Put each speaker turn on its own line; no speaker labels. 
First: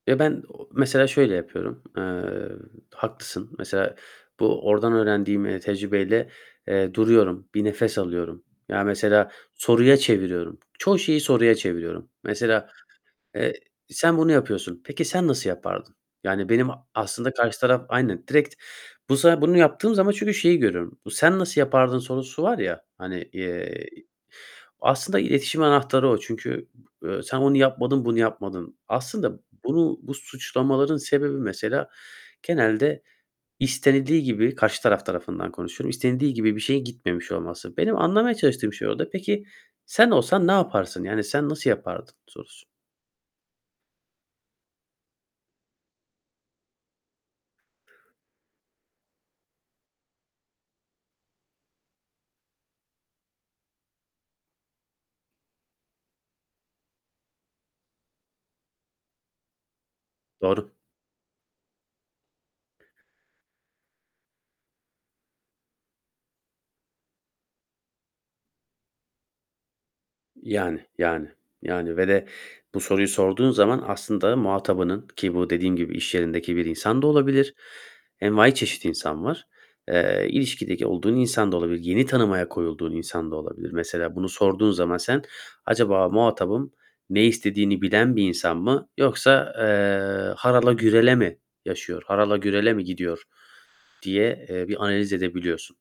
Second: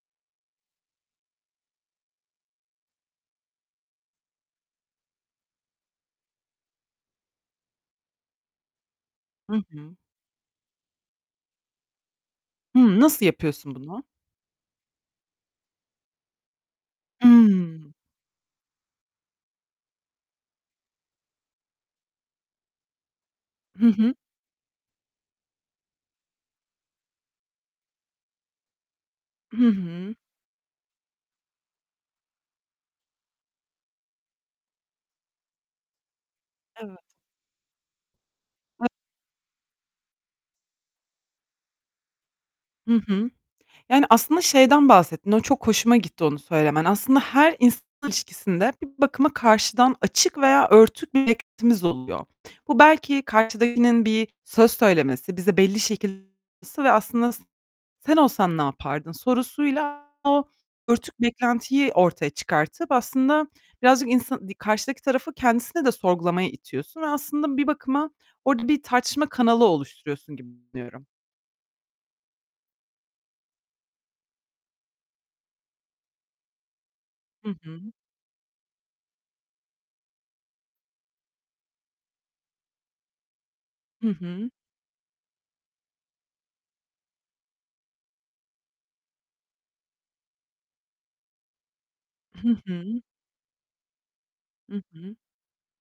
Ya, ben o mesela şöyle yapıyorum: Eee, haklısın, mesela, bu ordan öğrendiğim, eee, tecrübeyle, eee, duruyorum, bir nefes alıyorum. Ya, mesela
Hı hı.
soruya çeviriyorum. Çoğu şeyi soruya çeviriyorum. Mesela,
Hıı, nasıl
eee,
yapıyorsun bunu?
sen bunu yapıyorsun. Peki sen nasıl yapardın? Yani benim a aslında karşı taraf
Hımm.
Aynen direkt bu sana bunu yaptığım zaman çünkü şeyi görüyorum: Bu sen nasıl yapardın sorusu var ya, hani,
Hı
eee,
hı.
aslında iletişim anahtarı o çünkü, eee, sen onu yapmadın, bunu yapmadın. Aslında
Hı
bunu bu
hı.
suçlamaların sebebi mesela genelde istenildiği gibi, karşı taraf tarafından konuşuyorum, istenildiği gibi bir şeyin
Evet.
gitmemiş olması. Benim anlamaya çalıştığım şey
[unintelligible]
orada: Peki sen olsan ne yaparsın, yani sen nasıl yapardın sorusu.
Hı hı. Yani, aslında şeyden bahsettin. O çok hoşuma gitti onu söylemen. Aslında her insan ilişkisinde bir bakıma karşıdan açık veya örtük bir beklentimiz oluyor. Bu belki karşıdakinin bir söz söylemesi, bize belli [unintelligible] ve aslında sen olsan yapardın sorusuyla o
Doğru.
örtük beklentiyi ortaya çıkartıp aslında birazcık insan di karşıdaki tarafı kendisine de sorgulamaya itiyorsun ve aslında bir bakıma orada bir tartışma kanalı oluşturuyorsun gibi
Yani,
düşünüyorum.
yani, yani, ve de bu soruyu sorduğun zaman aslında muhatabının ki bu dediğim gibi, iş yerindeki bir insan da
Hı
olabilir,
hı.
envaiçeşit insan var, eee, ilişkideki olduğun insan da olabilir, yeni tanımaya koyulduğun insan da olabilir.
Hı
Mesela bunu
hı.
sorduğun zaman sen acaba "Muhatabım ne istediğini bilen bir insan mı yoksa, eee, harala gürele mi yaşıyor, harala
Hı
gürele mi
hı.
gidiyor?" diye
Hı
bir analiz
hı.
edebiliyorsun.